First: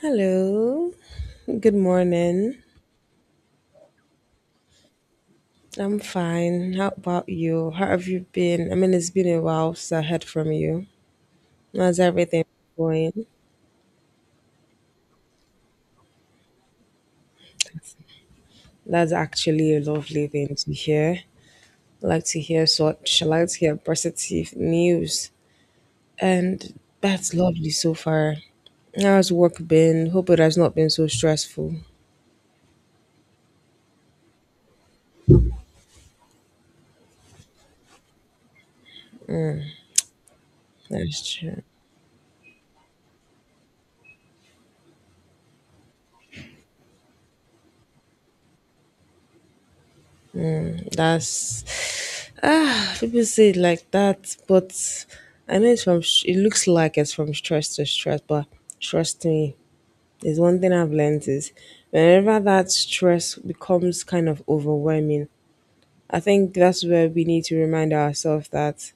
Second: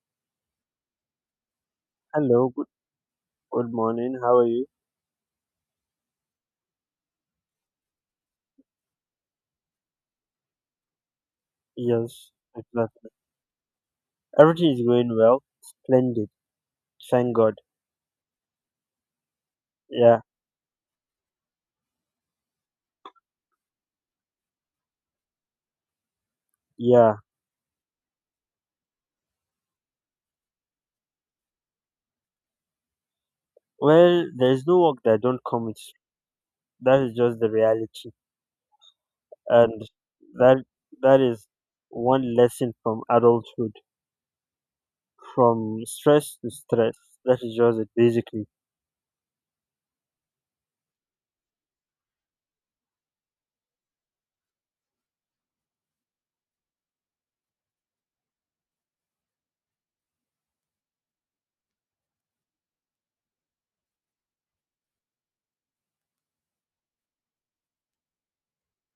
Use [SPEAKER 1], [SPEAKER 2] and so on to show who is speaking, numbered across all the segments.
[SPEAKER 1] Hello, good
[SPEAKER 2] Hello,
[SPEAKER 1] morning.
[SPEAKER 2] good morning. How are you?
[SPEAKER 1] I'm fine. How about you? How have you been? I mean, it's been a while since I heard from you. How's
[SPEAKER 2] Yes,
[SPEAKER 1] everything
[SPEAKER 2] it's lovely.
[SPEAKER 1] going?
[SPEAKER 2] Everything is going well. Splendid. Thank God.
[SPEAKER 1] That's actually a
[SPEAKER 2] Yeah,
[SPEAKER 1] lovely thing to hear. I like to hear positive news. And
[SPEAKER 2] yeah.
[SPEAKER 1] that's lovely so far. How's work been? Hope it has not been so stressful.
[SPEAKER 2] Well, there's no work that don't come with. That is just the reality, and that that
[SPEAKER 1] That's
[SPEAKER 2] is
[SPEAKER 1] true.
[SPEAKER 2] one lesson from adulthood, from stress to stress. That is just it, basically.
[SPEAKER 1] That's People say it like that, but I know it's from. It looks like it's from stress to stress, but trust me, there's one thing I've learned is whenever that stress becomes kind of overwhelming, I think that's where we need to remind ourselves that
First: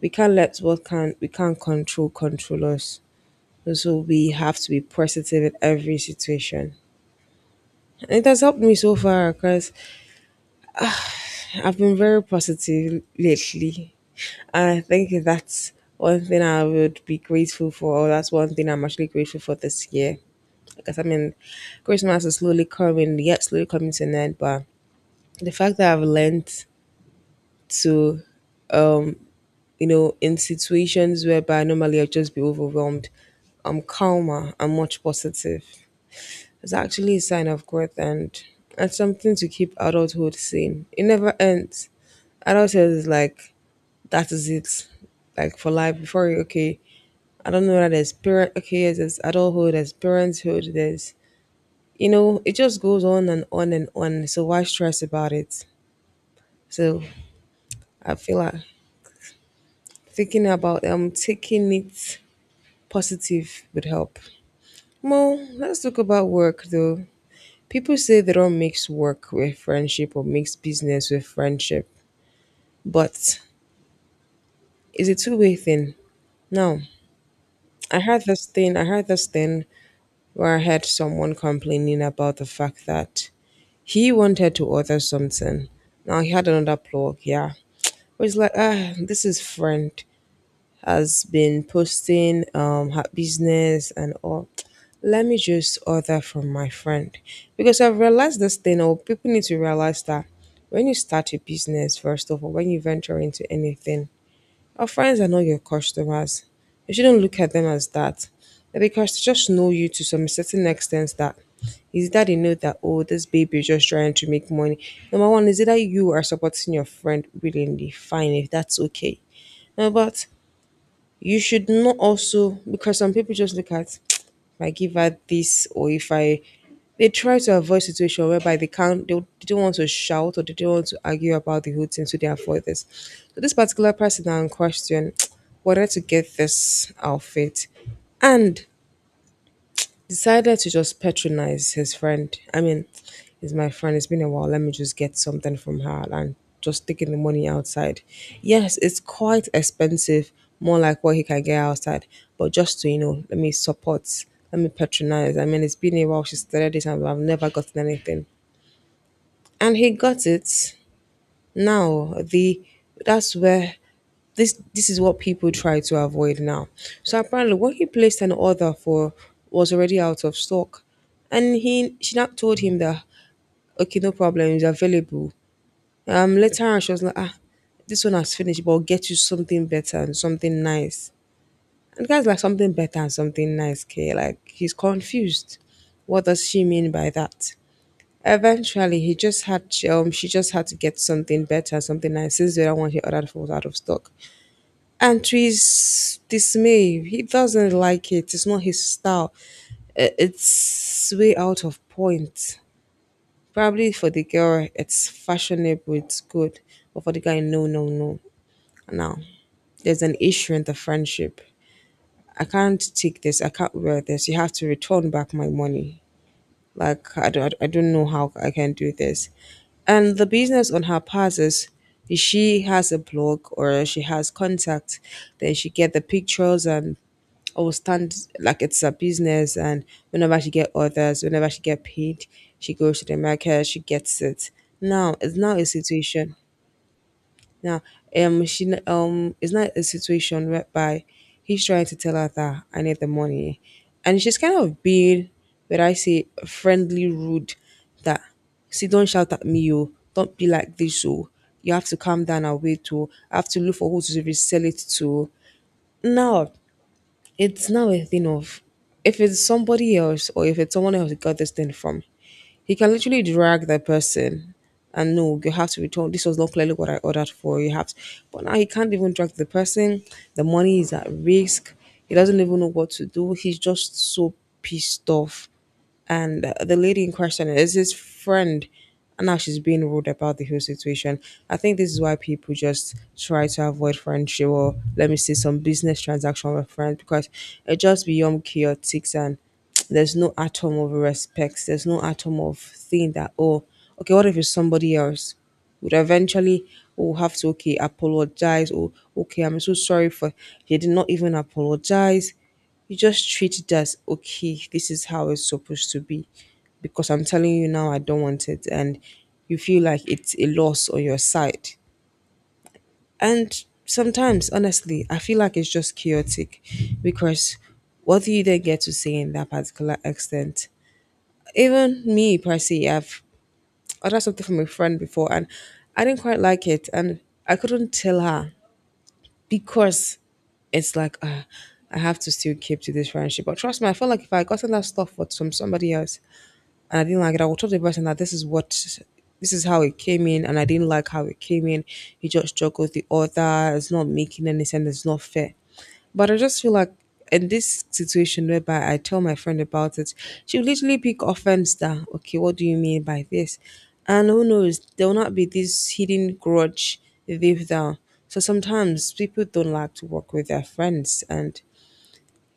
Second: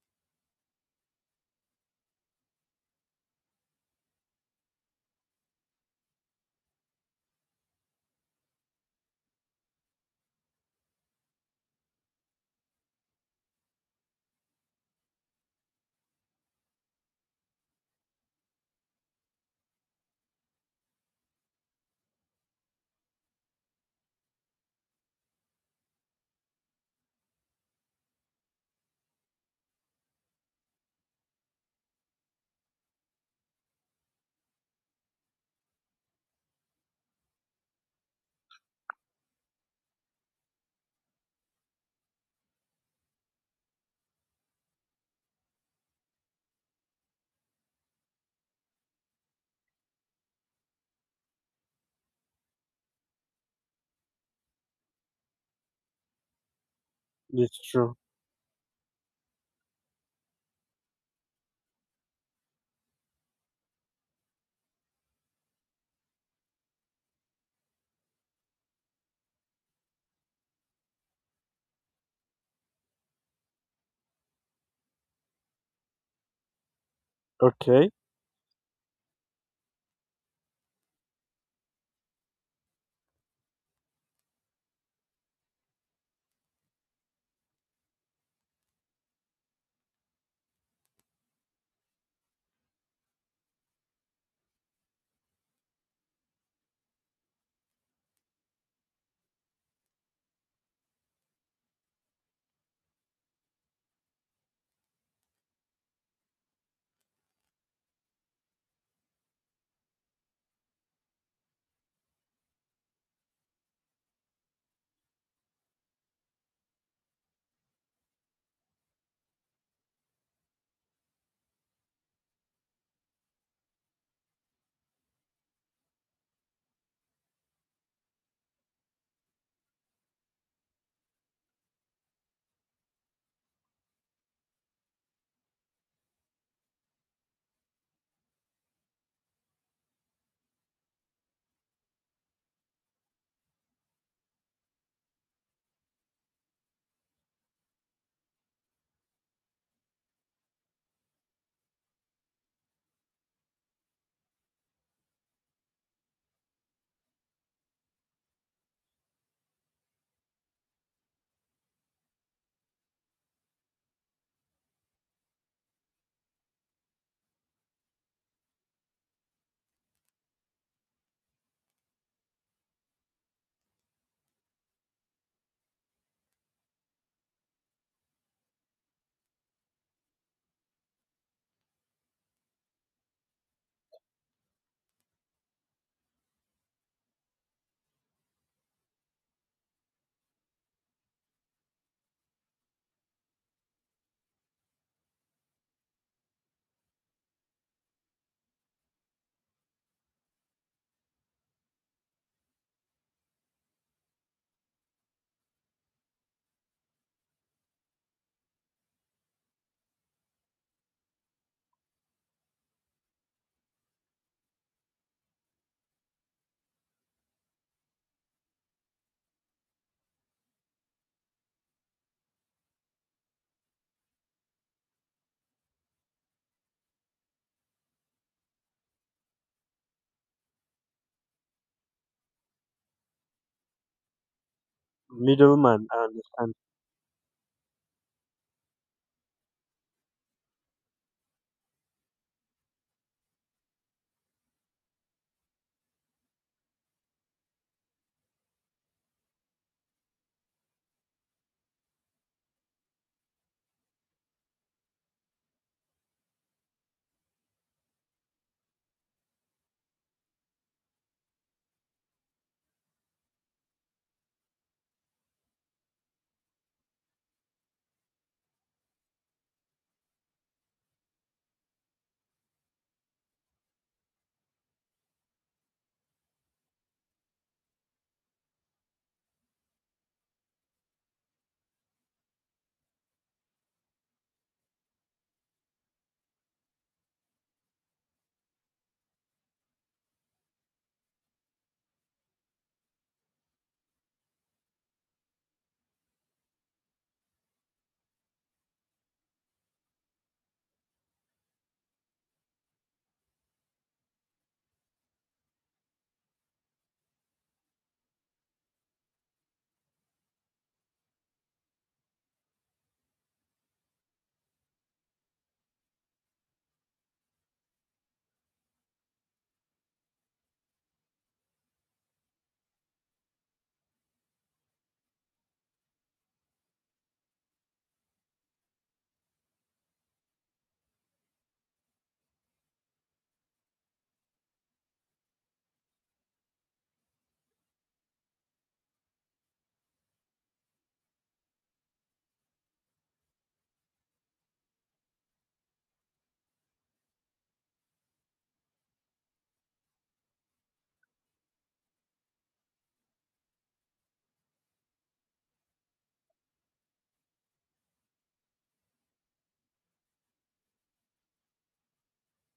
[SPEAKER 1] we can't let what can we can't control control us. So we have to be positive in every situation. And it has helped me so far because I've been very positive lately. And I think that's one thing I would be grateful for. Or that's one thing I'm actually grateful for this year. Because I mean, Christmas is slowly coming, yet slowly coming to an end. But the fact that I've learned to, um, in situations whereby normally I'd just be overwhelmed, I'm calmer, I'm much positive. It's actually a sign of growth and it's something to keep adulthood sane. It never ends. Adulthood is like, that is it, like for life before you. Okay, I don't know that there's parent. Okay, yes, there's adulthood, there's parenthood, there's, it just goes on and on and on. So why stress about it? So
[SPEAKER 2] It's true.
[SPEAKER 1] I feel like thinking about taking it positive would help. Well, let's talk about work though. People say they don't mix work with friendship or mix business with friendship, but it's a two-way thing now.
[SPEAKER 2] Okay,
[SPEAKER 1] I had this thing where I heard someone complaining about the fact that he wanted to order something. Now he had another plug, yeah. But it's like, this is friend has been posting her business and all. Let me just order from my friend. Because I've realized this thing, or people need to realize that when you start a business, first of all, when you venture into anything, our friends are not your customers. You shouldn't look at them as that. They're Because they just know you to some certain extent, that is that they know that oh, this baby is just trying to make money. Number one, is it that you are supporting your friend willingly? Fine, if that's okay. No, but you should not also, because some people just look at, if I give her this, or if I, they try to avoid situation whereby they can't they don't want to shout or they don't want to argue about the whole thing, so they avoid this. So this particular person now in question wanted to get this outfit and decided to just patronize his friend. I mean, he's my friend. It's been a while. Let me just get something from her and just taking the money outside. Yes, it's quite expensive, more like what he can get outside. But just to, let me support, let me patronize. I mean, it's been a while. She started this and I've never gotten anything. And he got it. Now, the— that's where— this is what people try to avoid now. So apparently, when he placed an order for, was already out of stock, and he she now told him that okay, no problem, it's available. Later on, she was like, this one has finished, but I'll get you something better and something nice. And the guy's like, something better and something nice, okay? Like, he's confused. What does she mean by that? Eventually, he just had she just had to get something better, something nice, since the other one he ordered was out of stock. And to his dismay, he doesn't like it. It's not his style. It's way out of point. Probably for the girl, it's fashionable, it's good, but for the guy, no, no, no. Now there's an issue in the friendship. I can't take this. I can't wear this. You have to return back my money. Like, I don't know how I can do this. And the business on her part is, if she has a blog or she has contact, then she get the pictures and, or stand like, it's a business, and whenever she get orders, whenever she get paid, she goes to the market, she gets it. Now it's not a
[SPEAKER 2] middleman. I
[SPEAKER 1] situation.
[SPEAKER 2] understand.
[SPEAKER 1] Now, it's not a situation whereby he's trying to tell her that I need the money, and she's kind of being, where I say, friendly, rude. That, see, don't shout at me, yo. Don't be like this, yo. You have to calm down and wait, too. I have to look for who to resell it to. No, it's now a thing of, if it's somebody else, or if it's someone else you got this thing from, he can literally drag that person and, no, you have to return. This was not clearly what I ordered for. You have to, but now he can't even drag the person. The money is at risk. He doesn't even know what to do. He's just so pissed off, and the lady in question is his friend and now she's being rude about the whole situation. I think this is why people just try to avoid friendship, or let me say, some business transaction with friends, because it just beyond chaotic. And there's no atom of respect, there's no atom of thing that, oh, okay, what if it's somebody else? Would eventually Will have to, okay, apologize, or okay, I'm so sorry for. They did not even apologize. You just treat it as, okay, this is how it's supposed to be. Because I'm telling you now, I don't want it. And you feel like it's a loss on your side. And sometimes, honestly, I feel like it's just chaotic, because what do you then get to say in that particular extent? Even me, Percy, I've ordered something from a friend before and I didn't quite like it. And I couldn't tell her because it's like, I have to still keep to this friendship. But trust me, I felt like if I gotten that stuff for from somebody else, and I didn't like it. I would talk to the person that this is how it came in, and I didn't like how it came in. You just juggled the author, it's not making any sense, it's not fair. But I just feel like in this situation whereby I tell my friend about it, she'll literally pick offense that, okay, what do you mean by this? And who knows, there will not be this hidden grudge they've done. So sometimes people don't like to work with their friends. And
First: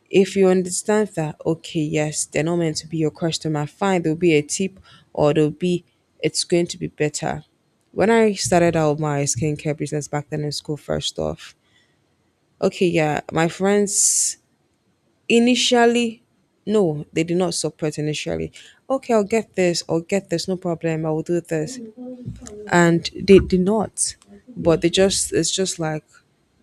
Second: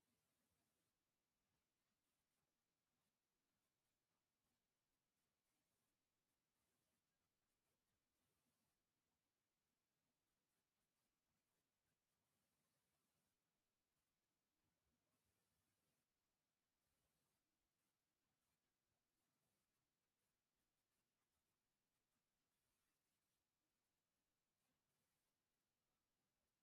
[SPEAKER 1] if you understand that, okay, yes, they're not meant to be your customer, fine, there'll be a tip, or there'll be, it's going to be better. When I started out my skincare business back then in school, first off, okay, yeah, my friends, initially, no, they did not support initially. Okay, I'll get this, no problem, I will do this, and they did not. But they just it's just like,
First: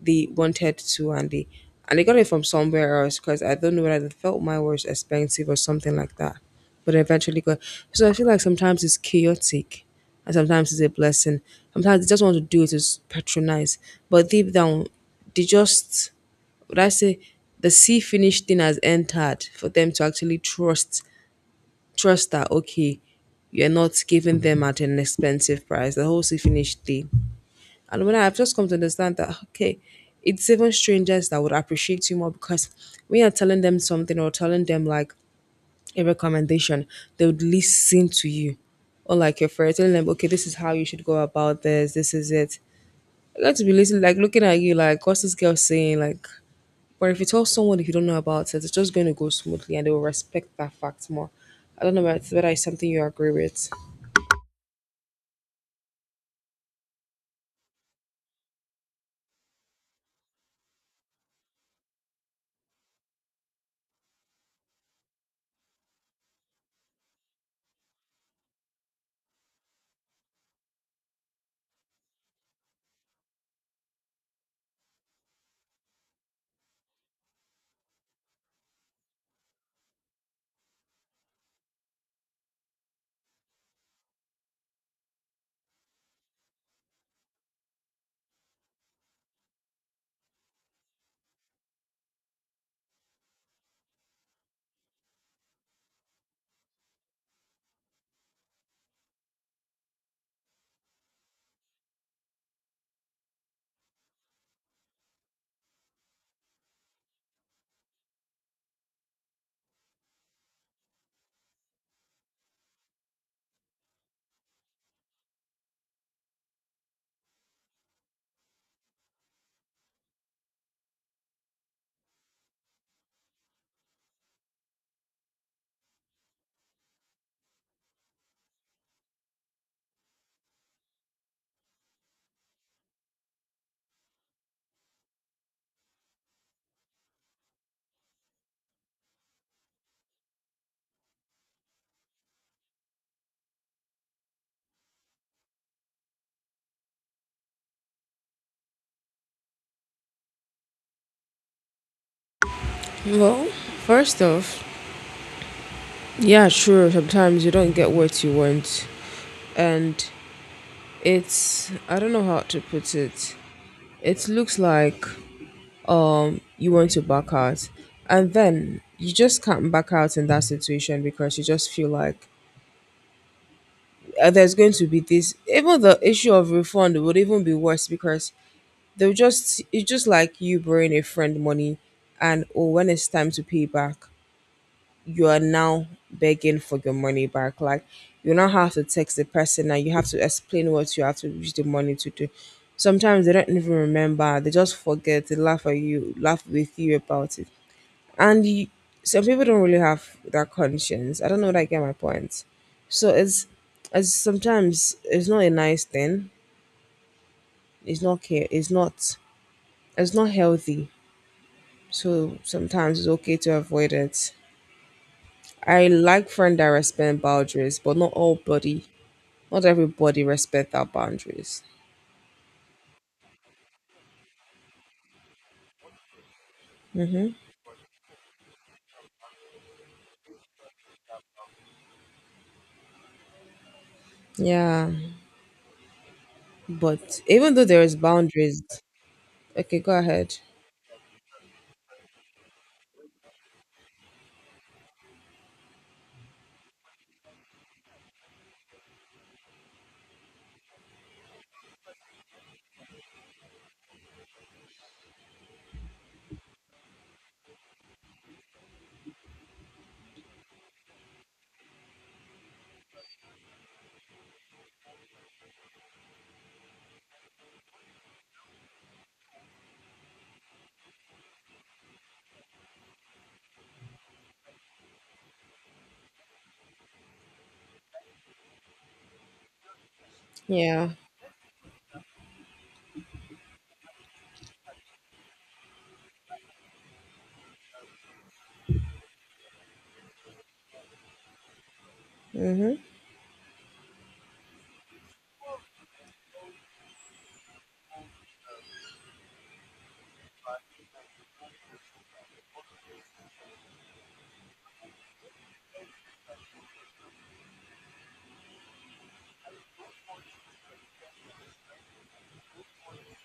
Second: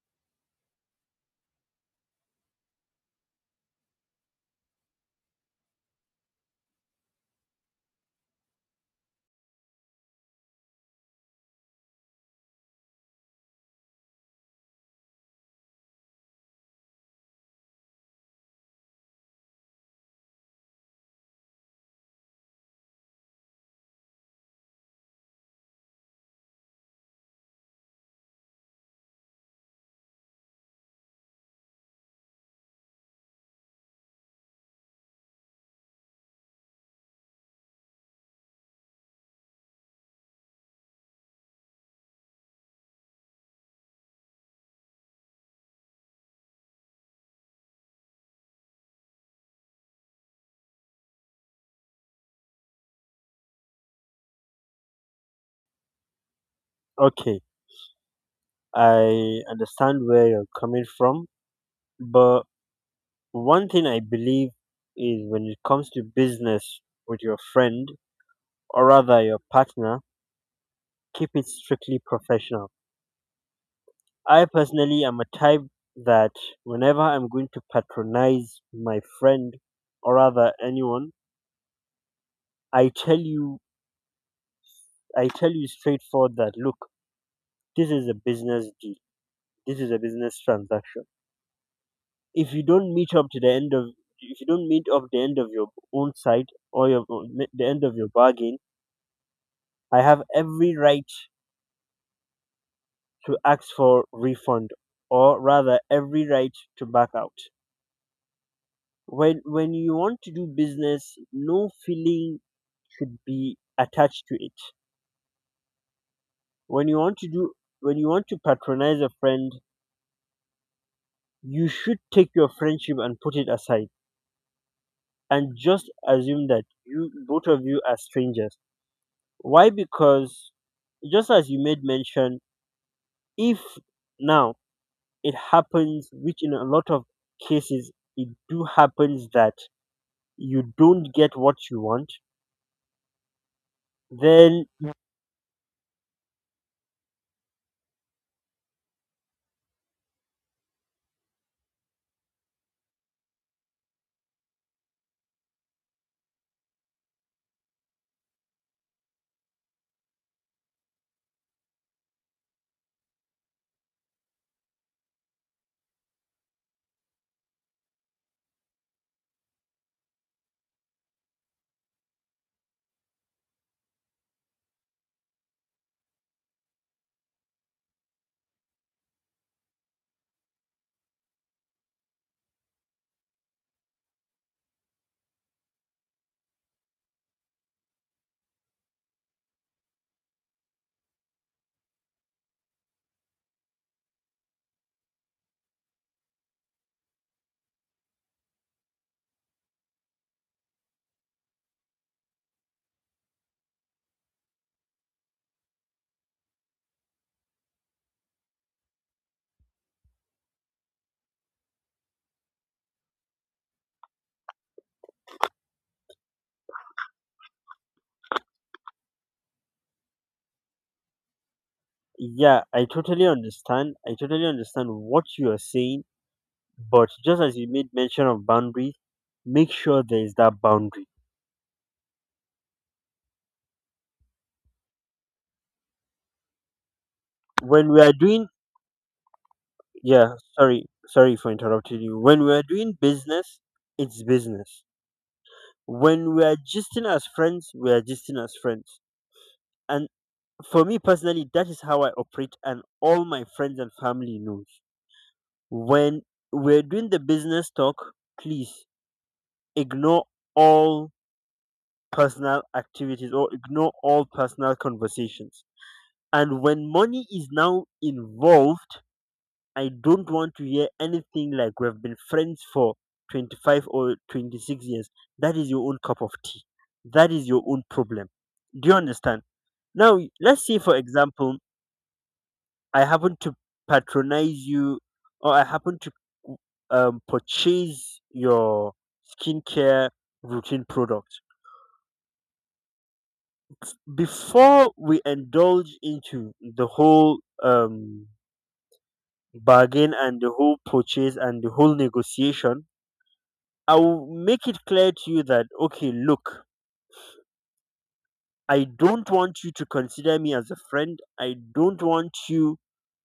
[SPEAKER 1] they wanted to, and they got it from somewhere else, because I don't know whether they felt mine was expensive or something like that. But eventually got. So I feel like sometimes it's chaotic, and sometimes it's a blessing. Sometimes they just want to do it to patronize, but deep down they just, would I say, the sea finished thing has entered for them to actually Trust that okay, you're not giving them at an expensive price, the whole see finished thing. And when I've just come to understand that, okay, it's even strangers that would appreciate you more, because when you're telling them something, or telling them like a recommendation, they would listen to you. Or like your friend telling them, okay, this is how you should go about this, this is it. Like, I got to be listening, like looking at you like, what's this girl saying? Like, but if you tell someone if you don't know about it, it's just going to go smoothly and they will respect that fact more. I don't know whether it's something you agree with.
[SPEAKER 2] Okay, I understand where you're coming from, but one thing I believe is when it comes to business with your friend or rather your partner, keep it strictly professional. I personally am a type that whenever I'm going to patronize my friend or rather anyone, I tell you I tell you straightforward that look, this is a business deal. This is a business transaction. If you don't meet up to the end of If you don't meet up the end of your own side or your the end of your bargain, I have every right to ask for refund or rather every right to back out. When you want to do business, no feeling should be attached to it. when you want to do when you want to patronize a friend, you should take your friendship and put it aside and just assume that you both of you are strangers. Why? Because just as you made mention, if now it happens, which in a lot of cases it do happens, that you don't get what you want, then...
[SPEAKER 1] Well, first off, yeah, sure, sometimes you don't get what you want. And it's, I don't know how to put it, it looks like you want to back out. And then you just can't back out in that situation because you just feel like there's going to be this, even the issue of refund would even be worse because they'll just it's just like you borrowing a friend money. And oh, when it's time to pay back, you are now begging for your money back. Like, you now have to text the person and you have to explain what you have to use the money to do. Sometimes they don't even remember, they just forget, they laugh at you, laugh with you about it. And you, some people don't really have that conscience. I don't know if I get my point. So it's as sometimes it's not a nice thing. It's not care. It's not. It's not healthy. So sometimes it's okay to avoid it. I like friends that respect boundaries, but not all body, not everybody respect our boundaries.
[SPEAKER 2] Yeah, I totally understand. I totally understand what you are saying, but just as you made mention of boundaries, make sure there is that boundary.
[SPEAKER 1] Yeah, but even though there
[SPEAKER 2] When
[SPEAKER 1] is
[SPEAKER 2] we are doing,
[SPEAKER 1] boundaries, okay, go
[SPEAKER 2] yeah,
[SPEAKER 1] ahead.
[SPEAKER 2] sorry for interrupting you. When we are doing business, it's business. When we are gisting as friends, we are gisting as friends. And for me personally, that is how I operate, and all my friends and family knows. When we're doing the business talk, please ignore all personal activities or ignore all personal conversations. And when money is now involved, I don't want to hear anything like we've been friends for 25 or 26 years. That is your own cup of tea. That is your own problem. Do you understand? Now, let's say,
[SPEAKER 1] Yeah.
[SPEAKER 2] for example, I happen to patronize you or I happen to purchase your skincare routine product.
[SPEAKER 1] Mhm.
[SPEAKER 2] Before we indulge into the whole bargain and the whole purchase and the whole negotiation, I will make it clear to you that, okay, look, I don't want you to consider me as a friend. I don't want you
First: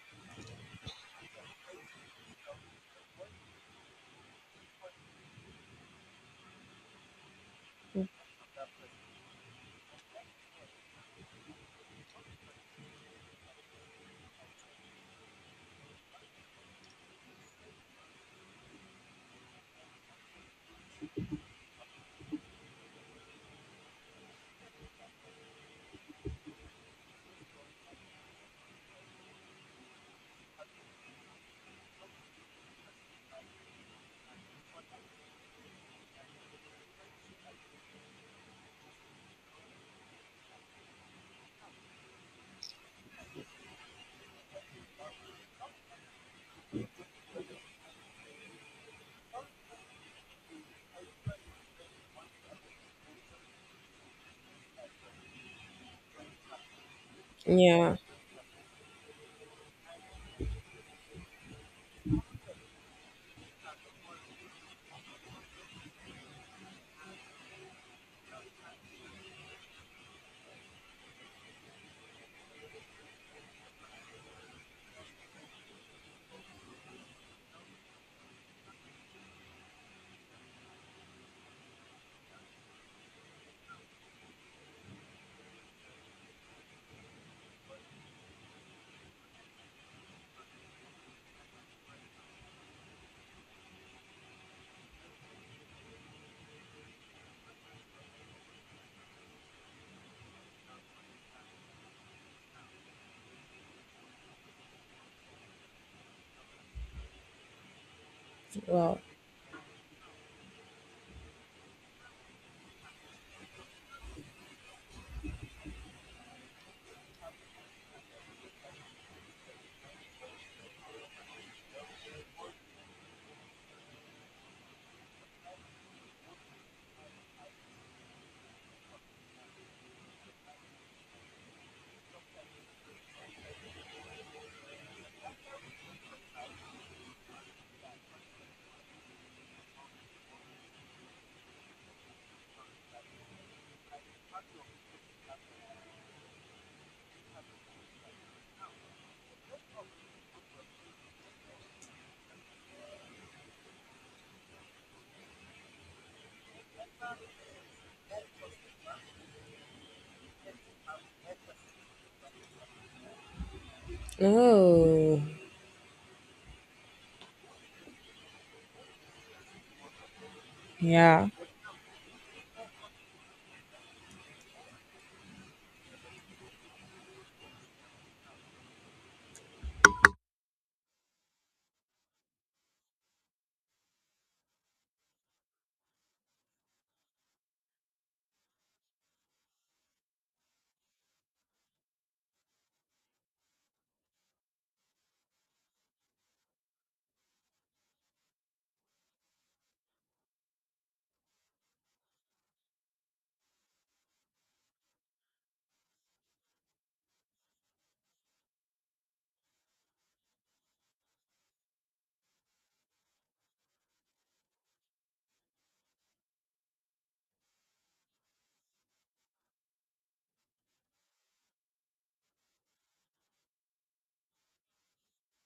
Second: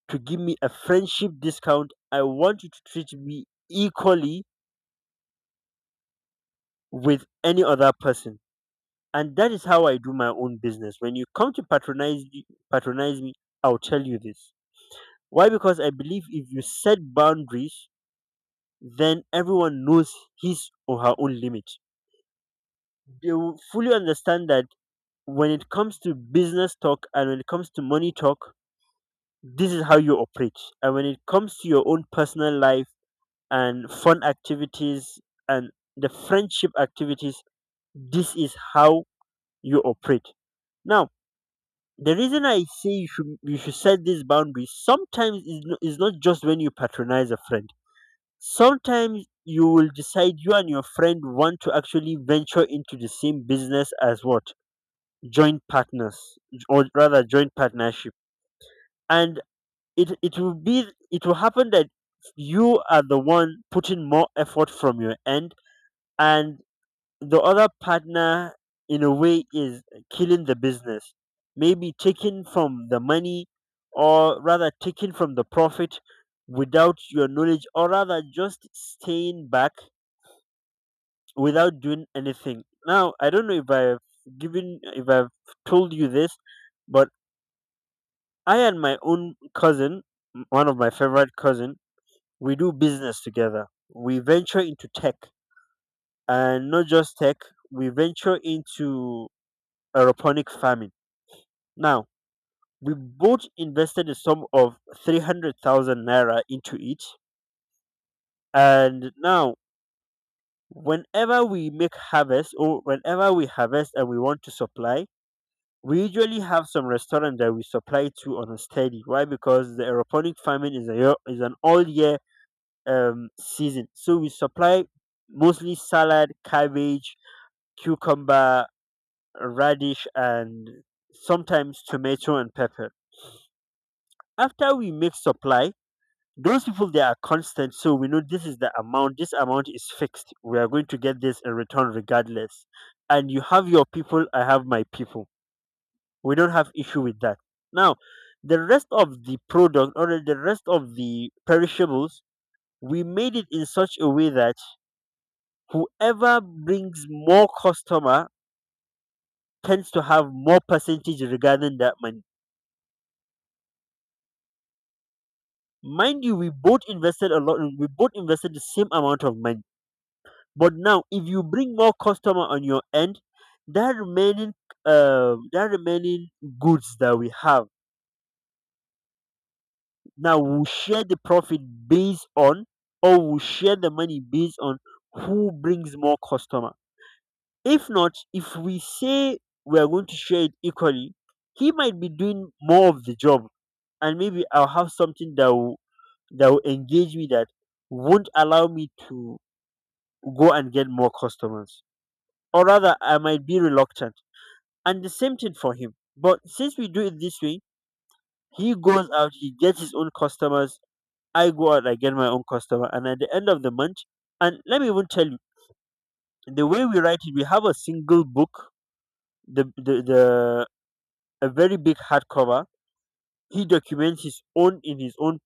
[SPEAKER 2] to give me a friendship discount. I want you to treat me equally with any other person. And that is how I do my own business. When you come to patronize me, I'll tell you this. Why? Because I believe if you set boundaries, then everyone knows his or her own limit. They will fully understand that when it comes to business talk and when it comes to money talk, this is how you operate. And when it comes to your own personal life and fun activities and the friendship activities, this is how you operate. Now, the reason I say you should set these boundaries sometimes is no, is not just when you patronize a friend. Sometimes you will decide you and your friend want to actually venture into the same business as what? Joint partners or rather joint
[SPEAKER 1] Yeah.
[SPEAKER 2] partnership. And it it will be it will happen that you are the one putting more effort from your end, and the other partner in a way is killing the business. Maybe taking from the money or rather taking from the profit without your knowledge, or rather just staying back without doing anything. Now, I don't know if I've told you this, but I and my own cousin, one of my favorite cousin, we do business together. We venture into tech, and not just tech. We venture into aeroponic farming. Now, we both invested a sum of 300,000 naira into it,
[SPEAKER 1] Well.
[SPEAKER 2] and now whenever we make harvest or whenever we harvest and we want to supply, we usually have some restaurant that we supply to on a steady. Why? Because the aeroponic farming is is an all year season. So we supply mostly salad, cabbage, cucumber, radish, and sometimes tomato and pepper. After we make supply, those people they are constant, so we know this is the amount. This amount is fixed. We are going to get this in return regardless. And you have your people, I have my people, we don't have issue with that. Now, the rest of the product or the rest of the perishables, we made it in such a way that whoever brings more customer tends to have more percentage regarding that money.
[SPEAKER 1] Oh.
[SPEAKER 2] Mind you, we both invested a lot, we both invested the same amount of money, but now if
[SPEAKER 1] Yeah.
[SPEAKER 2] you bring more customer on your end, that remaining uh that remaining goods that we have, now we'll share the profit based on, or we'll share the money based on who brings more customer. If not, if we say we are going to share it equally, he might be doing more of the job, and maybe I'll have something that will engage me that won't allow me to go and get more customers, or rather, I might be reluctant. And the same thing for him. But since we do it this way, he goes out, he gets his own customers, I go out, I get my own customer, and at the end of the month, and let me even tell you, the way we write it, we have a single book, the a very big hardcover. He documents his own in his own.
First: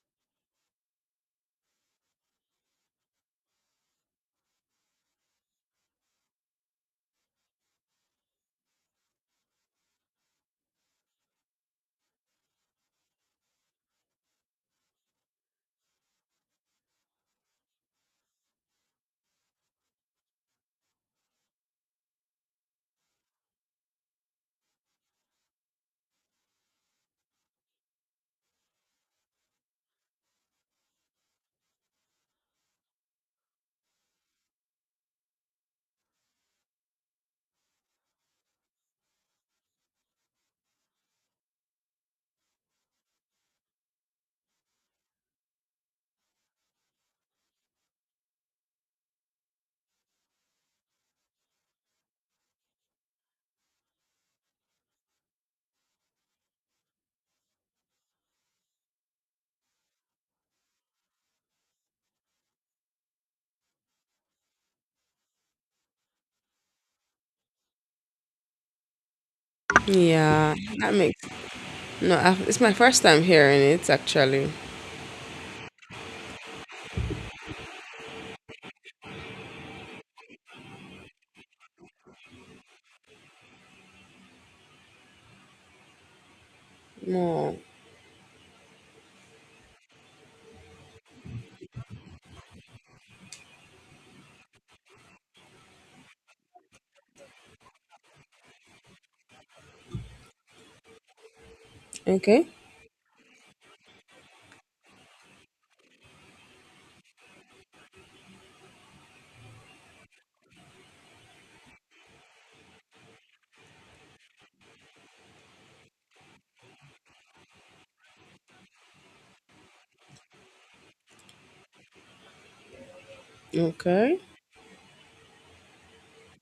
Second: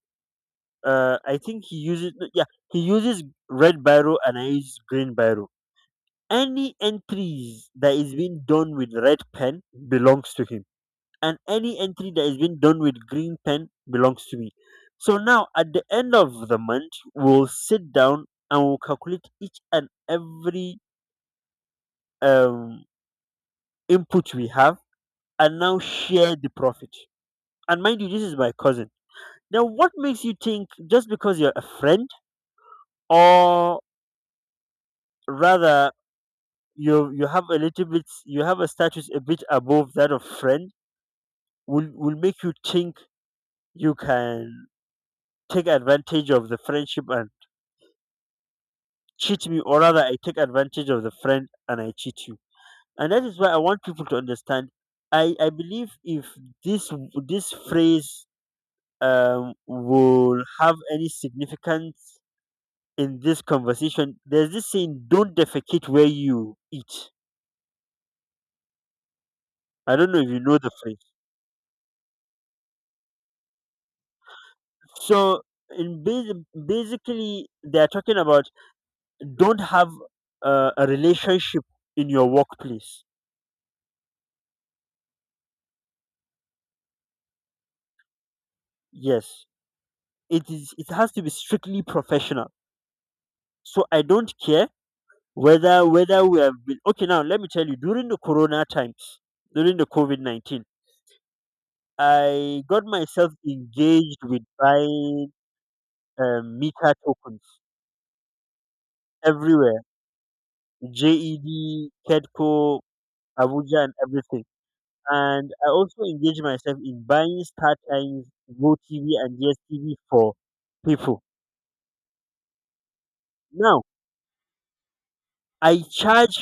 [SPEAKER 2] I think he uses no, yeah he uses red biro and I use green biro. Any entries that is being done with red pen belongs to him, and any entry that has been done with green pen belongs to me. So now at the end of the month, we'll sit down and we'll calculate each and every um, input we have and now share the profit. And mind you, this is my cousin. Now, what makes you think just because you're a friend, or rather, you have a little bit, you have a status a bit above that of friend, will make you think you can take advantage of the friendship and cheat me, or rather I take advantage of the friend and I cheat you. And that is why I want people to understand. I believe if this this phrase will have any significance in this conversation, there's this saying, don't defecate where you eat. I don't know if you
[SPEAKER 1] Yeah.
[SPEAKER 2] know the
[SPEAKER 1] That
[SPEAKER 2] phrase.
[SPEAKER 1] makes no. I, it's my first time hearing it actually.
[SPEAKER 2] So in basically, they're talking about don't have a relationship in your workplace.
[SPEAKER 1] No.
[SPEAKER 2] Yes, it is. It has to be strictly professional. So I don't care whether we have been okay. Now let me tell you, during the Corona times, during the COVID-19,
[SPEAKER 1] Okay.
[SPEAKER 2] I got myself engaged with buying Mika tokens everywhere, JED, Kedco, Abuja, and everything. And I also engaged myself in buying Star Times, GoTV, and DSTV for people. Now
[SPEAKER 1] Okay.
[SPEAKER 2] I charge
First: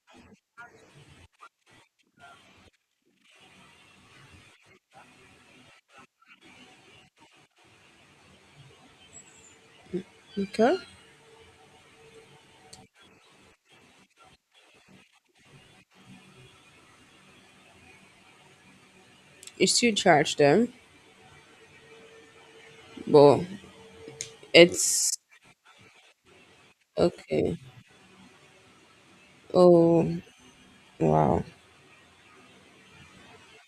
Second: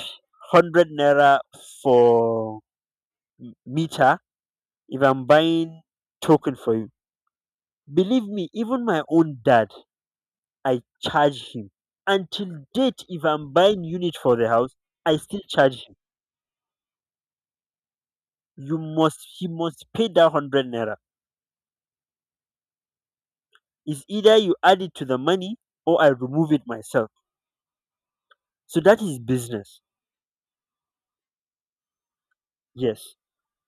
[SPEAKER 2] 100 naira for meter if I'm buying token for you. Believe me, even my own dad,
[SPEAKER 1] Okay.
[SPEAKER 2] I charge him. Until date, if I'm buying unit for the house, I still charge him. You must he
[SPEAKER 1] You
[SPEAKER 2] must
[SPEAKER 1] still
[SPEAKER 2] pay that
[SPEAKER 1] charge
[SPEAKER 2] hundred
[SPEAKER 1] them,
[SPEAKER 2] naira.
[SPEAKER 1] but
[SPEAKER 2] It's either you add it to
[SPEAKER 1] it's
[SPEAKER 2] the money or I remove it myself.
[SPEAKER 1] okay.
[SPEAKER 2] So that is business.
[SPEAKER 1] Oh, wow.
[SPEAKER 2] Yes.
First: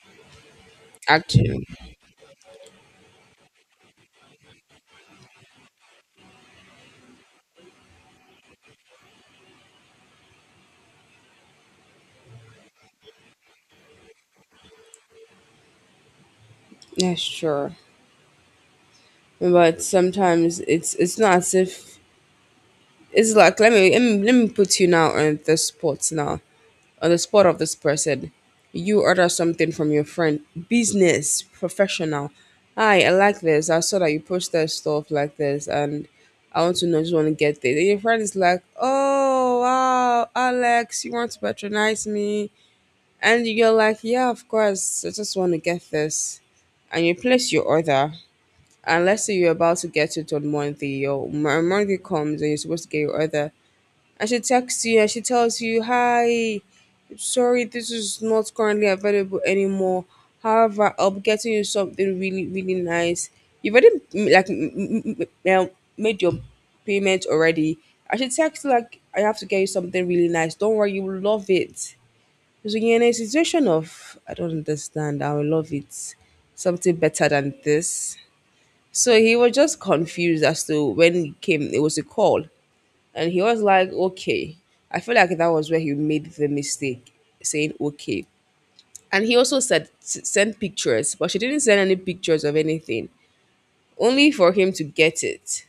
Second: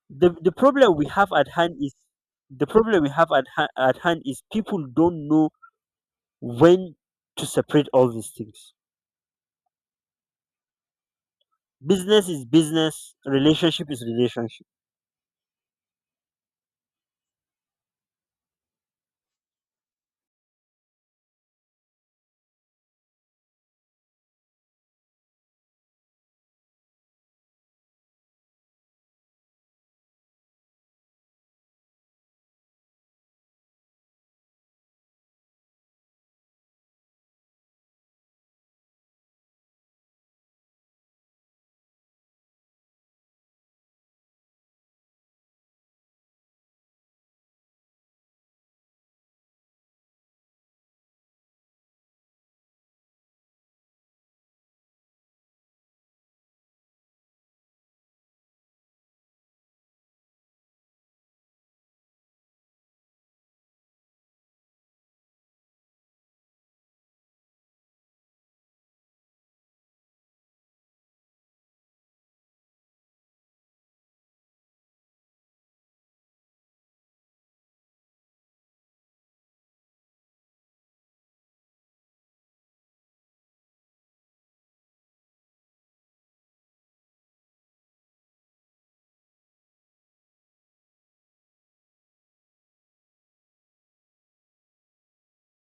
[SPEAKER 2] The the problem we have at
[SPEAKER 1] Actually,
[SPEAKER 2] hand is the problem we have at, at hand is people don't know when to separate all these things. Business is business, relationship is relationship.
[SPEAKER 1] yeah, sure. But sometimes it's not as if it's like let me put you now on the spot now on the spot of this person. You order something from your friend, business professional. Hi, I like this. I saw that you posted stuff like this, and I want to know. Just want to get there. Then your friend is like, "Oh wow, Alex, you want to patronize me?" And you're like, yeah, of course, I just want to get this. And you place your order. And let's say you're about to get it on Monday, or Monday comes and you're supposed to get your order. And she texts you and she tells you, hi, sorry, this is not currently available anymore. However, I'll be getting you something really, really nice. You've already made your payment already. I should text you, like I have to get you something really nice. Don't worry, you will love it. So you're in a situation of I don't understand. I would love it something better than this. So he was just confused as to when he came. It was a call, and he was like, "Okay." I feel like that was where he made the mistake, saying "Okay." And he also said send pictures, but she didn't send any pictures of anything. Only for him to get it,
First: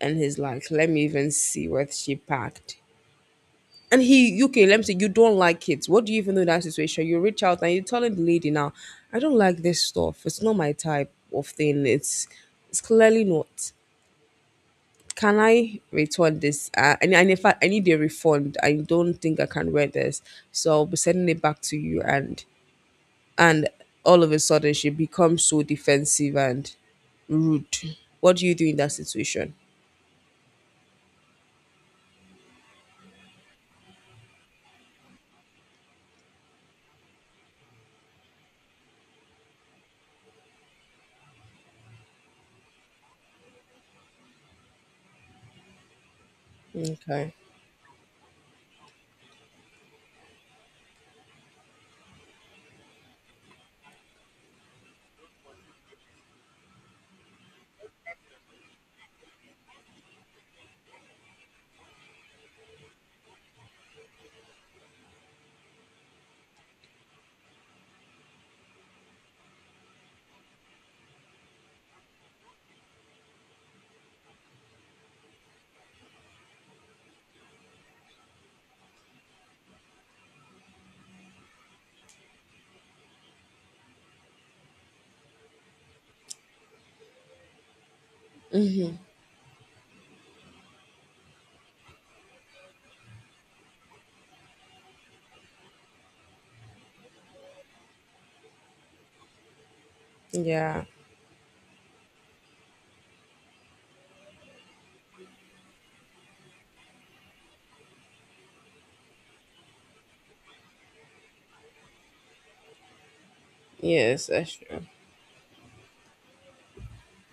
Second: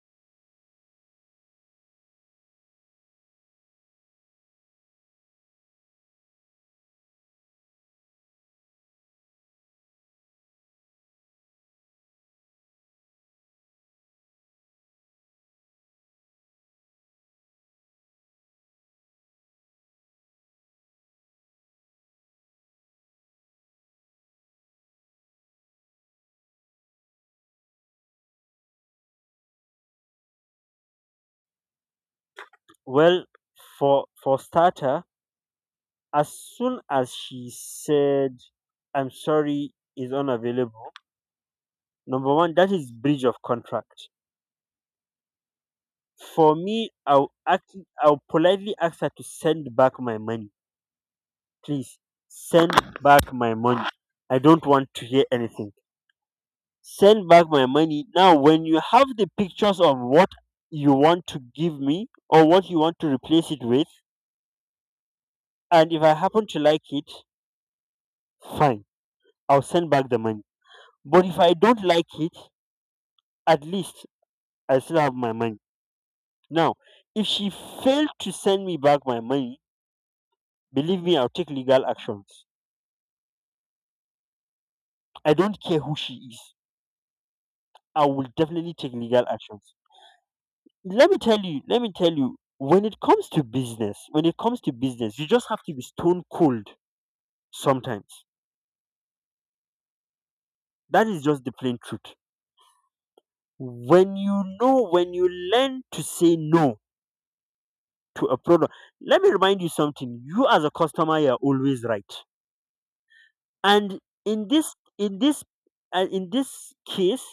[SPEAKER 1] and he's like, "Let me even see what she packed." And he, okay, let me say, you don't like it. What do you even know in that situation? You reach out and you're telling the lady now, I don't like this stuff. It's not my type of thing. It's clearly not. Can I return this? And in fact, I need a refund. I don't think I can wear this. So I'll be sending it back to you. And all of a sudden, she becomes so defensive and rude. What do you do in that situation?
[SPEAKER 2] Well, for starter, as soon as she said, "I'm sorry, is unavailable," number one, that is breach of contract. For me,
[SPEAKER 1] Okay.
[SPEAKER 2] I'll politely ask her to send back my money, please. Send back my money. I don't want to hear anything. Send back my money now. When you have the pictures of what you want to give me or what you want to replace it with, and if I happen to like it, fine. I'll send back the money. But if I don't like it, at least I still have my money. Now, if she failed to send me back my money, believe me, I'll take legal actions. I don't care who she is. I will definitely take legal actions. Let me tell you, when it comes to business, you just have to be stone cold sometimes.
[SPEAKER 1] Yeah.
[SPEAKER 2] That is just the plain truth. When you know, when you learn to say no to a product, let me remind you something. You, as a customer, you're always right, and
[SPEAKER 1] Yes,
[SPEAKER 2] in
[SPEAKER 1] that's
[SPEAKER 2] this
[SPEAKER 1] true.
[SPEAKER 2] in this in this case,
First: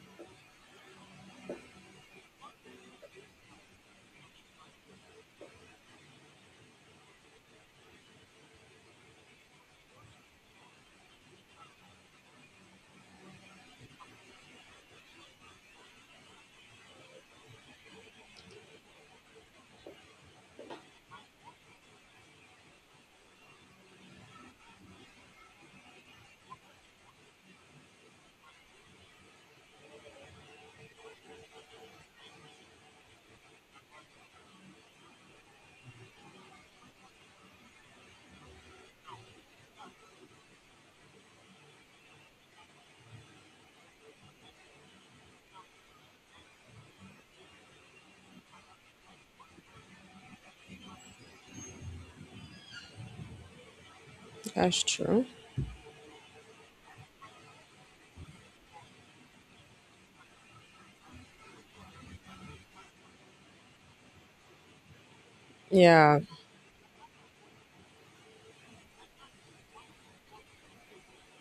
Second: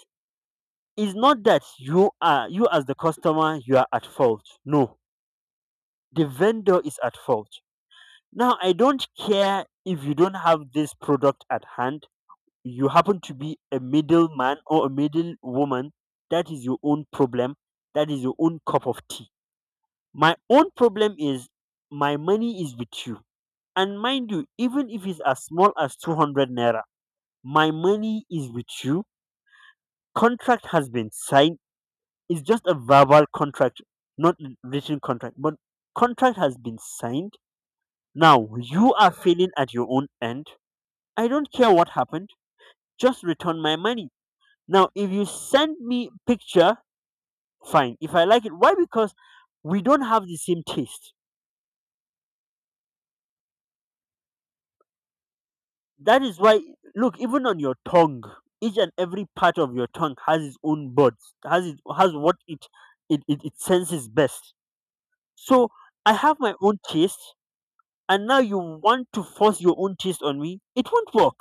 [SPEAKER 2] it's not that you as the customer you are at fault. No, the vendor is at fault. Now I don't care if you don't have this product at hand. You happen to be a middleman or a middle woman, that is your own problem, that is your own cup of tea. My own problem is, my money is with you, and mind you, even if it's as small as 200 naira, my money is with you. Contract has been signed. It's just a verbal contract, not written contract, but contract has been signed. Now you are failing at your own end. I don't care what happened, just return my money. Now if you send me picture, fine. If I like it, why? Because we don't have the same taste.
[SPEAKER 1] That's true.
[SPEAKER 2] That is why. Look, even on your tongue, each and every part of your tongue has its own buds, has it has what it senses best. So I
[SPEAKER 1] Yeah.
[SPEAKER 2] have my own taste, and now you want to force your own taste on me, it won't work.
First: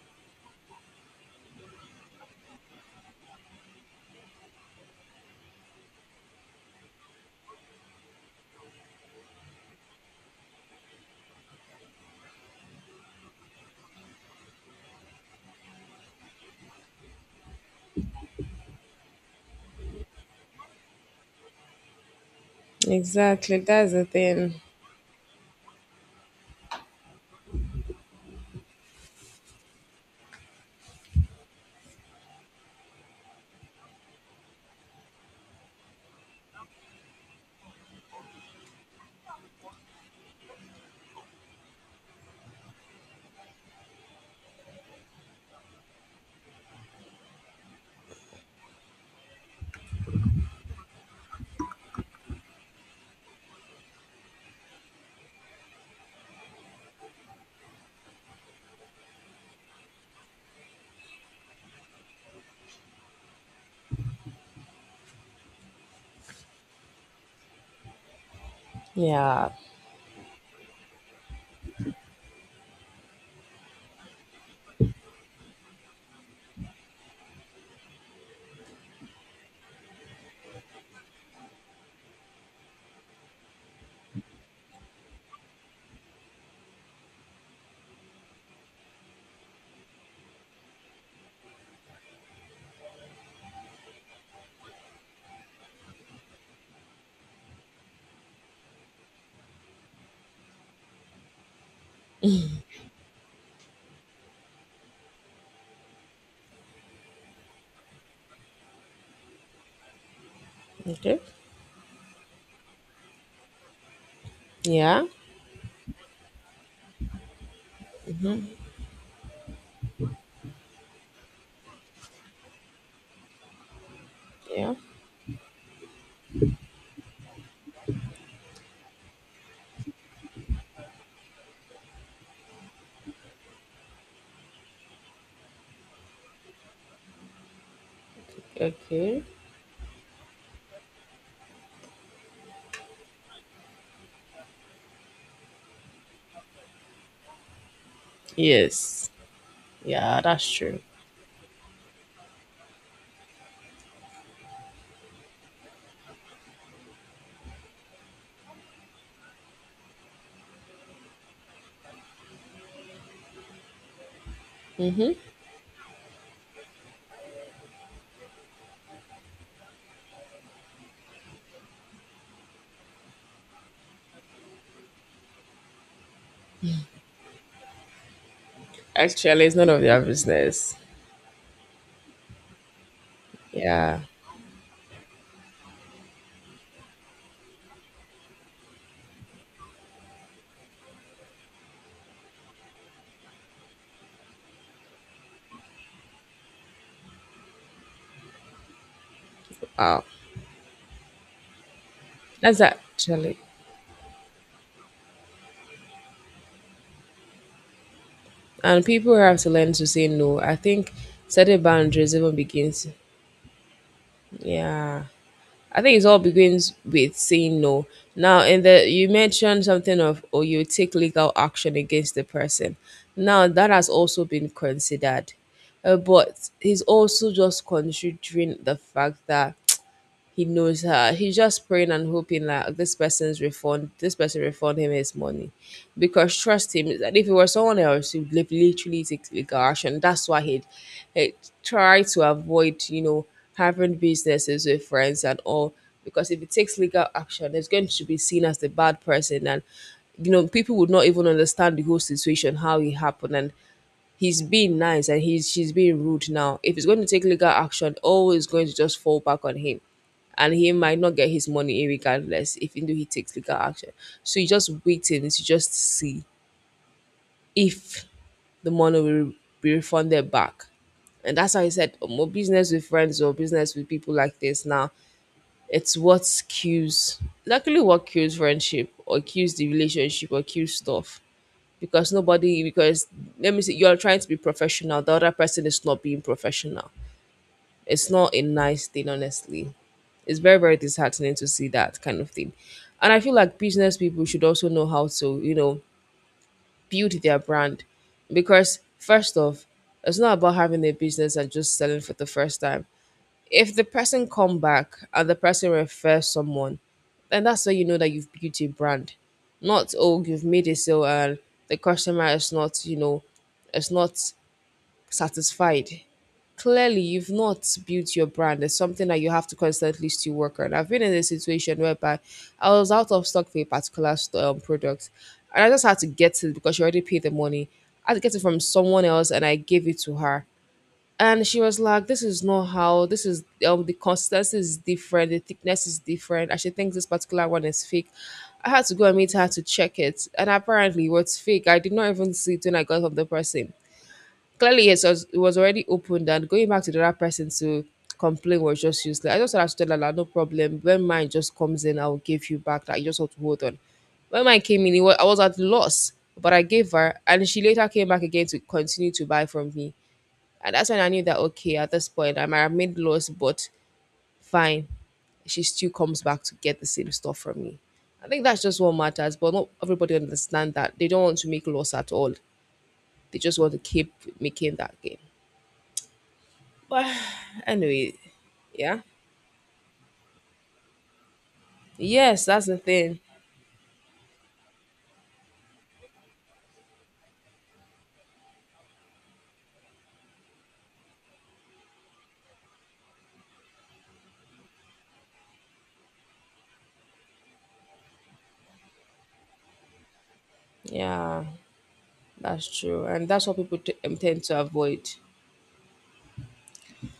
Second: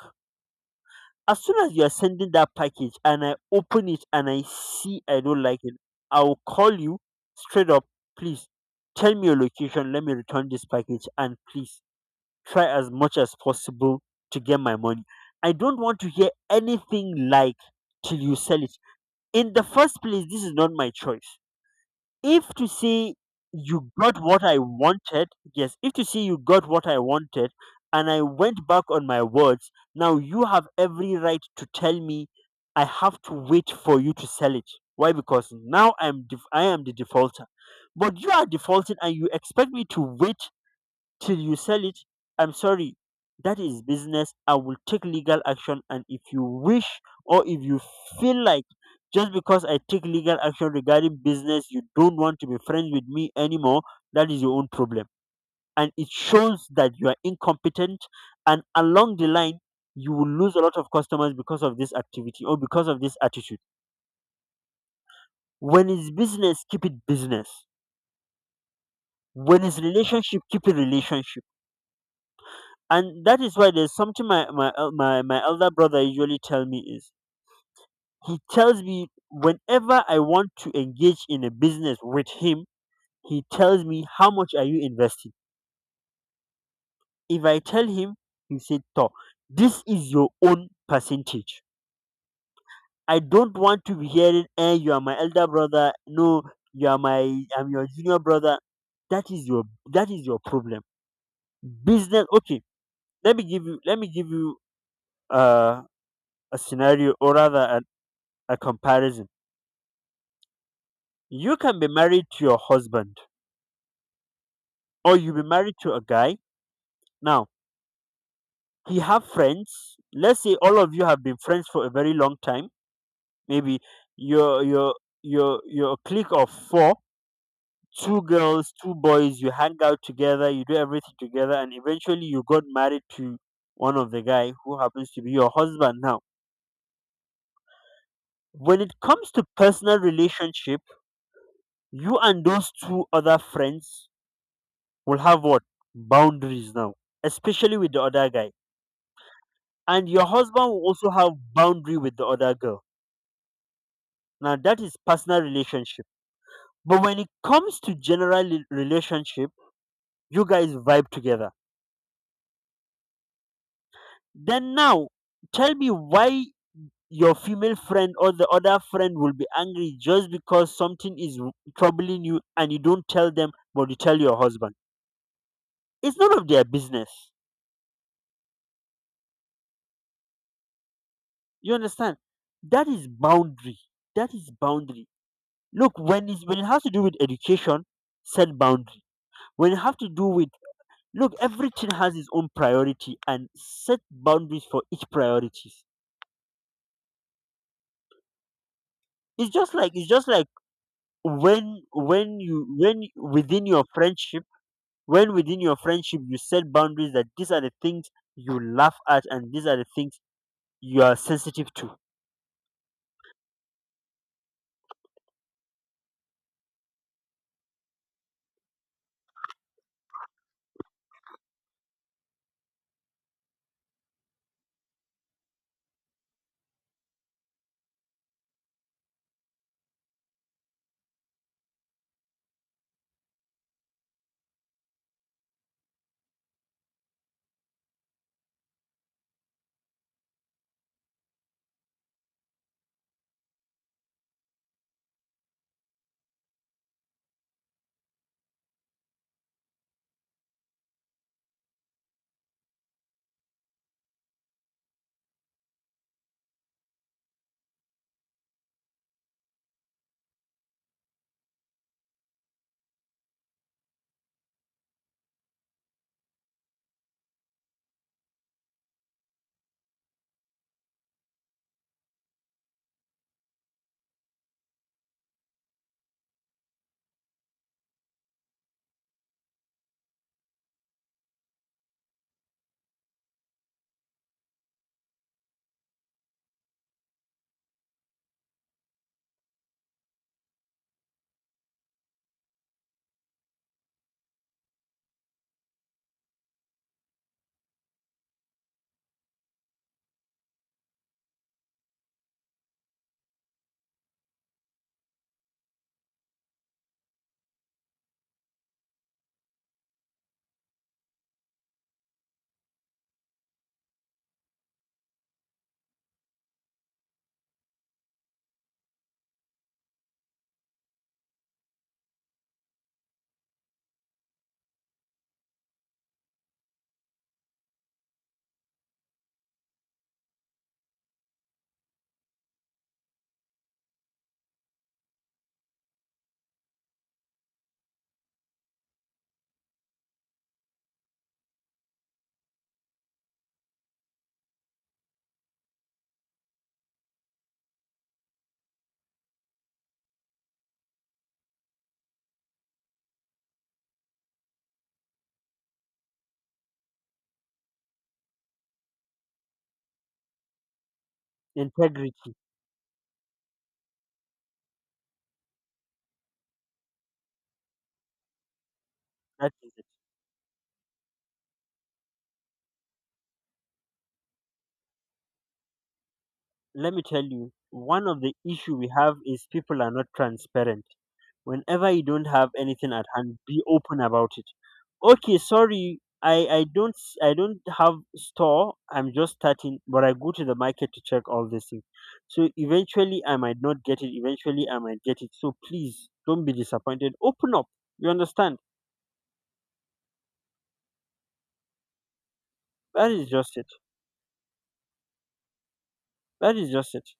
[SPEAKER 2] As soon as you are sending that package and I open it and I see I don't like it, I'll call you straight up, please, tell me your location, let me return this package, and please, try as much as possible to get my money. I don't want to hear anything like till you sell it. In the first place, this is not my choice. If to say
[SPEAKER 1] Exactly,
[SPEAKER 2] you
[SPEAKER 1] that's the
[SPEAKER 2] got what
[SPEAKER 1] thing.
[SPEAKER 2] I wanted, yes, if to say you got what I wanted and I went back on my words, now you have every right to tell me I have to wait for you to sell it. Why? Because now I am the defaulter. But you are defaulting and you expect me to wait till you sell it. I'm sorry, that is business. I will take legal action, and if you wish or if you feel like, just because I take legal action regarding business you don't want to be friends with me anymore, that is your own problem, and it shows that you are incompetent. And along the line, you will lose a lot of customers because of this activity or because of this attitude. When it's business, keep it business.
[SPEAKER 1] Yeah.
[SPEAKER 2] When it's relationship, keep it relationship. And that is why there's something my elder brother usually tell me is, he tells me whenever I want to engage in a business with him, he tells me, how much are you investing? If I tell him, he said to, this is your own percentage. I don't want to be hearing, eh, you are my elder brother. No, you are my, I'm your junior brother, that is your, that is your problem. Business, okay. let me give you let me give you uh a scenario, or rather a comparison.
[SPEAKER 1] Okay.
[SPEAKER 2] You can be married to your husband,
[SPEAKER 1] Yeah.
[SPEAKER 2] or you be married to a guy. Now, he have friends. Let's say all of you have been friends for a very long time. Maybe your
[SPEAKER 1] Yeah.
[SPEAKER 2] your your clique of four, two girls, two boys, you hang out together, you do everything together, and eventually you got married to one of the guy who happens to be your husband now. When it
[SPEAKER 1] Okay.
[SPEAKER 2] comes to personal relationship, you and those two other friends will have what? Boundaries. Now, especially with the other guy.
[SPEAKER 1] Yes.
[SPEAKER 2] And
[SPEAKER 1] Yeah,
[SPEAKER 2] your
[SPEAKER 1] that's
[SPEAKER 2] husband
[SPEAKER 1] true.
[SPEAKER 2] will also have boundary with the other girl. Now that is personal relationship. But when it comes to relationship, you guys vibe together. Then now, tell me why your female friend or the other friend will be angry just because something is troubling you and you don't tell them, but you tell your husband. It's none of their business.
[SPEAKER 1] Actually, it's none of their business.
[SPEAKER 2] You understand? That is boundary.
[SPEAKER 1] Yeah.
[SPEAKER 2] That is boundary. Look, when it has to do with education, set boundaries. When it has to do with, look, everything has its own priority, and set boundaries for each priorities. It's just like when when
[SPEAKER 1] That's
[SPEAKER 2] you when
[SPEAKER 1] actually.
[SPEAKER 2] within your friendship you set boundaries, that these are the things you
[SPEAKER 1] And
[SPEAKER 2] laugh
[SPEAKER 1] people
[SPEAKER 2] at
[SPEAKER 1] have to
[SPEAKER 2] and these
[SPEAKER 1] learn
[SPEAKER 2] are the
[SPEAKER 1] to say
[SPEAKER 2] things
[SPEAKER 1] no. I think
[SPEAKER 2] you are
[SPEAKER 1] setting
[SPEAKER 2] sensitive to.
[SPEAKER 1] boundaries even begins. Yeah. I think it all begins with saying no. Now, in the you mentioned something of or you take legal action against the person. Now that has also been considered, but he's also just considering the fact that he knows her. He's just praying and hoping that this person's refund, this person refund him his money, because trust him. That if it was someone else, he would literally take legal action. That's why he'd try to avoid, you know, having businesses with friends and all, because if it takes legal action, it's going to be seen as the bad person, and you know, people would not even understand the whole situation, how it happened, and he's being nice and he's she's being rude now. If it's going to take legal action, all is going to just fall back on him. And he might not get his money regardless if even though he takes legal action. So you just waiting to just see if the money will be refunded back. And that's how he said, "Oh, more business with friends or business with people like this now." It's what kills, luckily what kills friendship or kills the relationship or kills stuff because nobody because let me see you're trying to be professional, the other person is not being professional. It's not a nice thing, honestly. It's very, very disheartening to see that kind of thing. And I feel like business people should also know how to, you know, build their brand. Because first off, it's not about having a business and just selling for the first time. If the person come back and the person refers someone, then that's how you know that you've built a brand. Not oh you've made a sale and the customer is not, you know, is not satisfied. Clearly you've not built your brand. It's something that you have to constantly still work on. I've been in a situation whereby I was out of stock for a particular product, and I just had to get it because she already paid the money. I had to get it from someone else and I gave it to her, and she was like, this is not how this is, um, the consistency is different, the thickness is different, and she thinks this particular one is fake. I had to go and meet her to check it, and apparently it was fake. I did not even see it when I got from the person. Clearly it was already opened, and going back to the other person to complain was just useless. I just had to tell her like, no problem, when mine just comes in, I'll give you back, that you just have to hold on. When mine came in, it was, I was at loss, but I gave her, and she later came back again to continue to buy from me. And that's when I knew that okay, at this
[SPEAKER 2] Integrity.
[SPEAKER 1] point I might have made loss, but fine. She still comes back to get the same stuff from me. I think that's just what matters,
[SPEAKER 2] That
[SPEAKER 1] but not
[SPEAKER 2] is it.
[SPEAKER 1] everybody understand that. They don't want to make loss at all. They just want to keep making that game.
[SPEAKER 2] Let me
[SPEAKER 1] But
[SPEAKER 2] tell you, one
[SPEAKER 1] anyway,
[SPEAKER 2] of the issue we
[SPEAKER 1] yeah.
[SPEAKER 2] have is people are not transparent. Whenever you don't
[SPEAKER 1] Yes,
[SPEAKER 2] have
[SPEAKER 1] that's the
[SPEAKER 2] anything at
[SPEAKER 1] thing.
[SPEAKER 2] hand, be open about it. Okay, sorry, I don't have store. I'm just starting, but I go to the market to check all these things. So eventually, I might not get it. Eventually, I might get it. So please don't be disappointed. Open up. You understand?
[SPEAKER 1] Yeah, that's true.
[SPEAKER 2] That
[SPEAKER 1] And
[SPEAKER 2] is
[SPEAKER 1] that's
[SPEAKER 2] just
[SPEAKER 1] what
[SPEAKER 2] it.
[SPEAKER 1] people tend to avoid.
[SPEAKER 2] That is just it.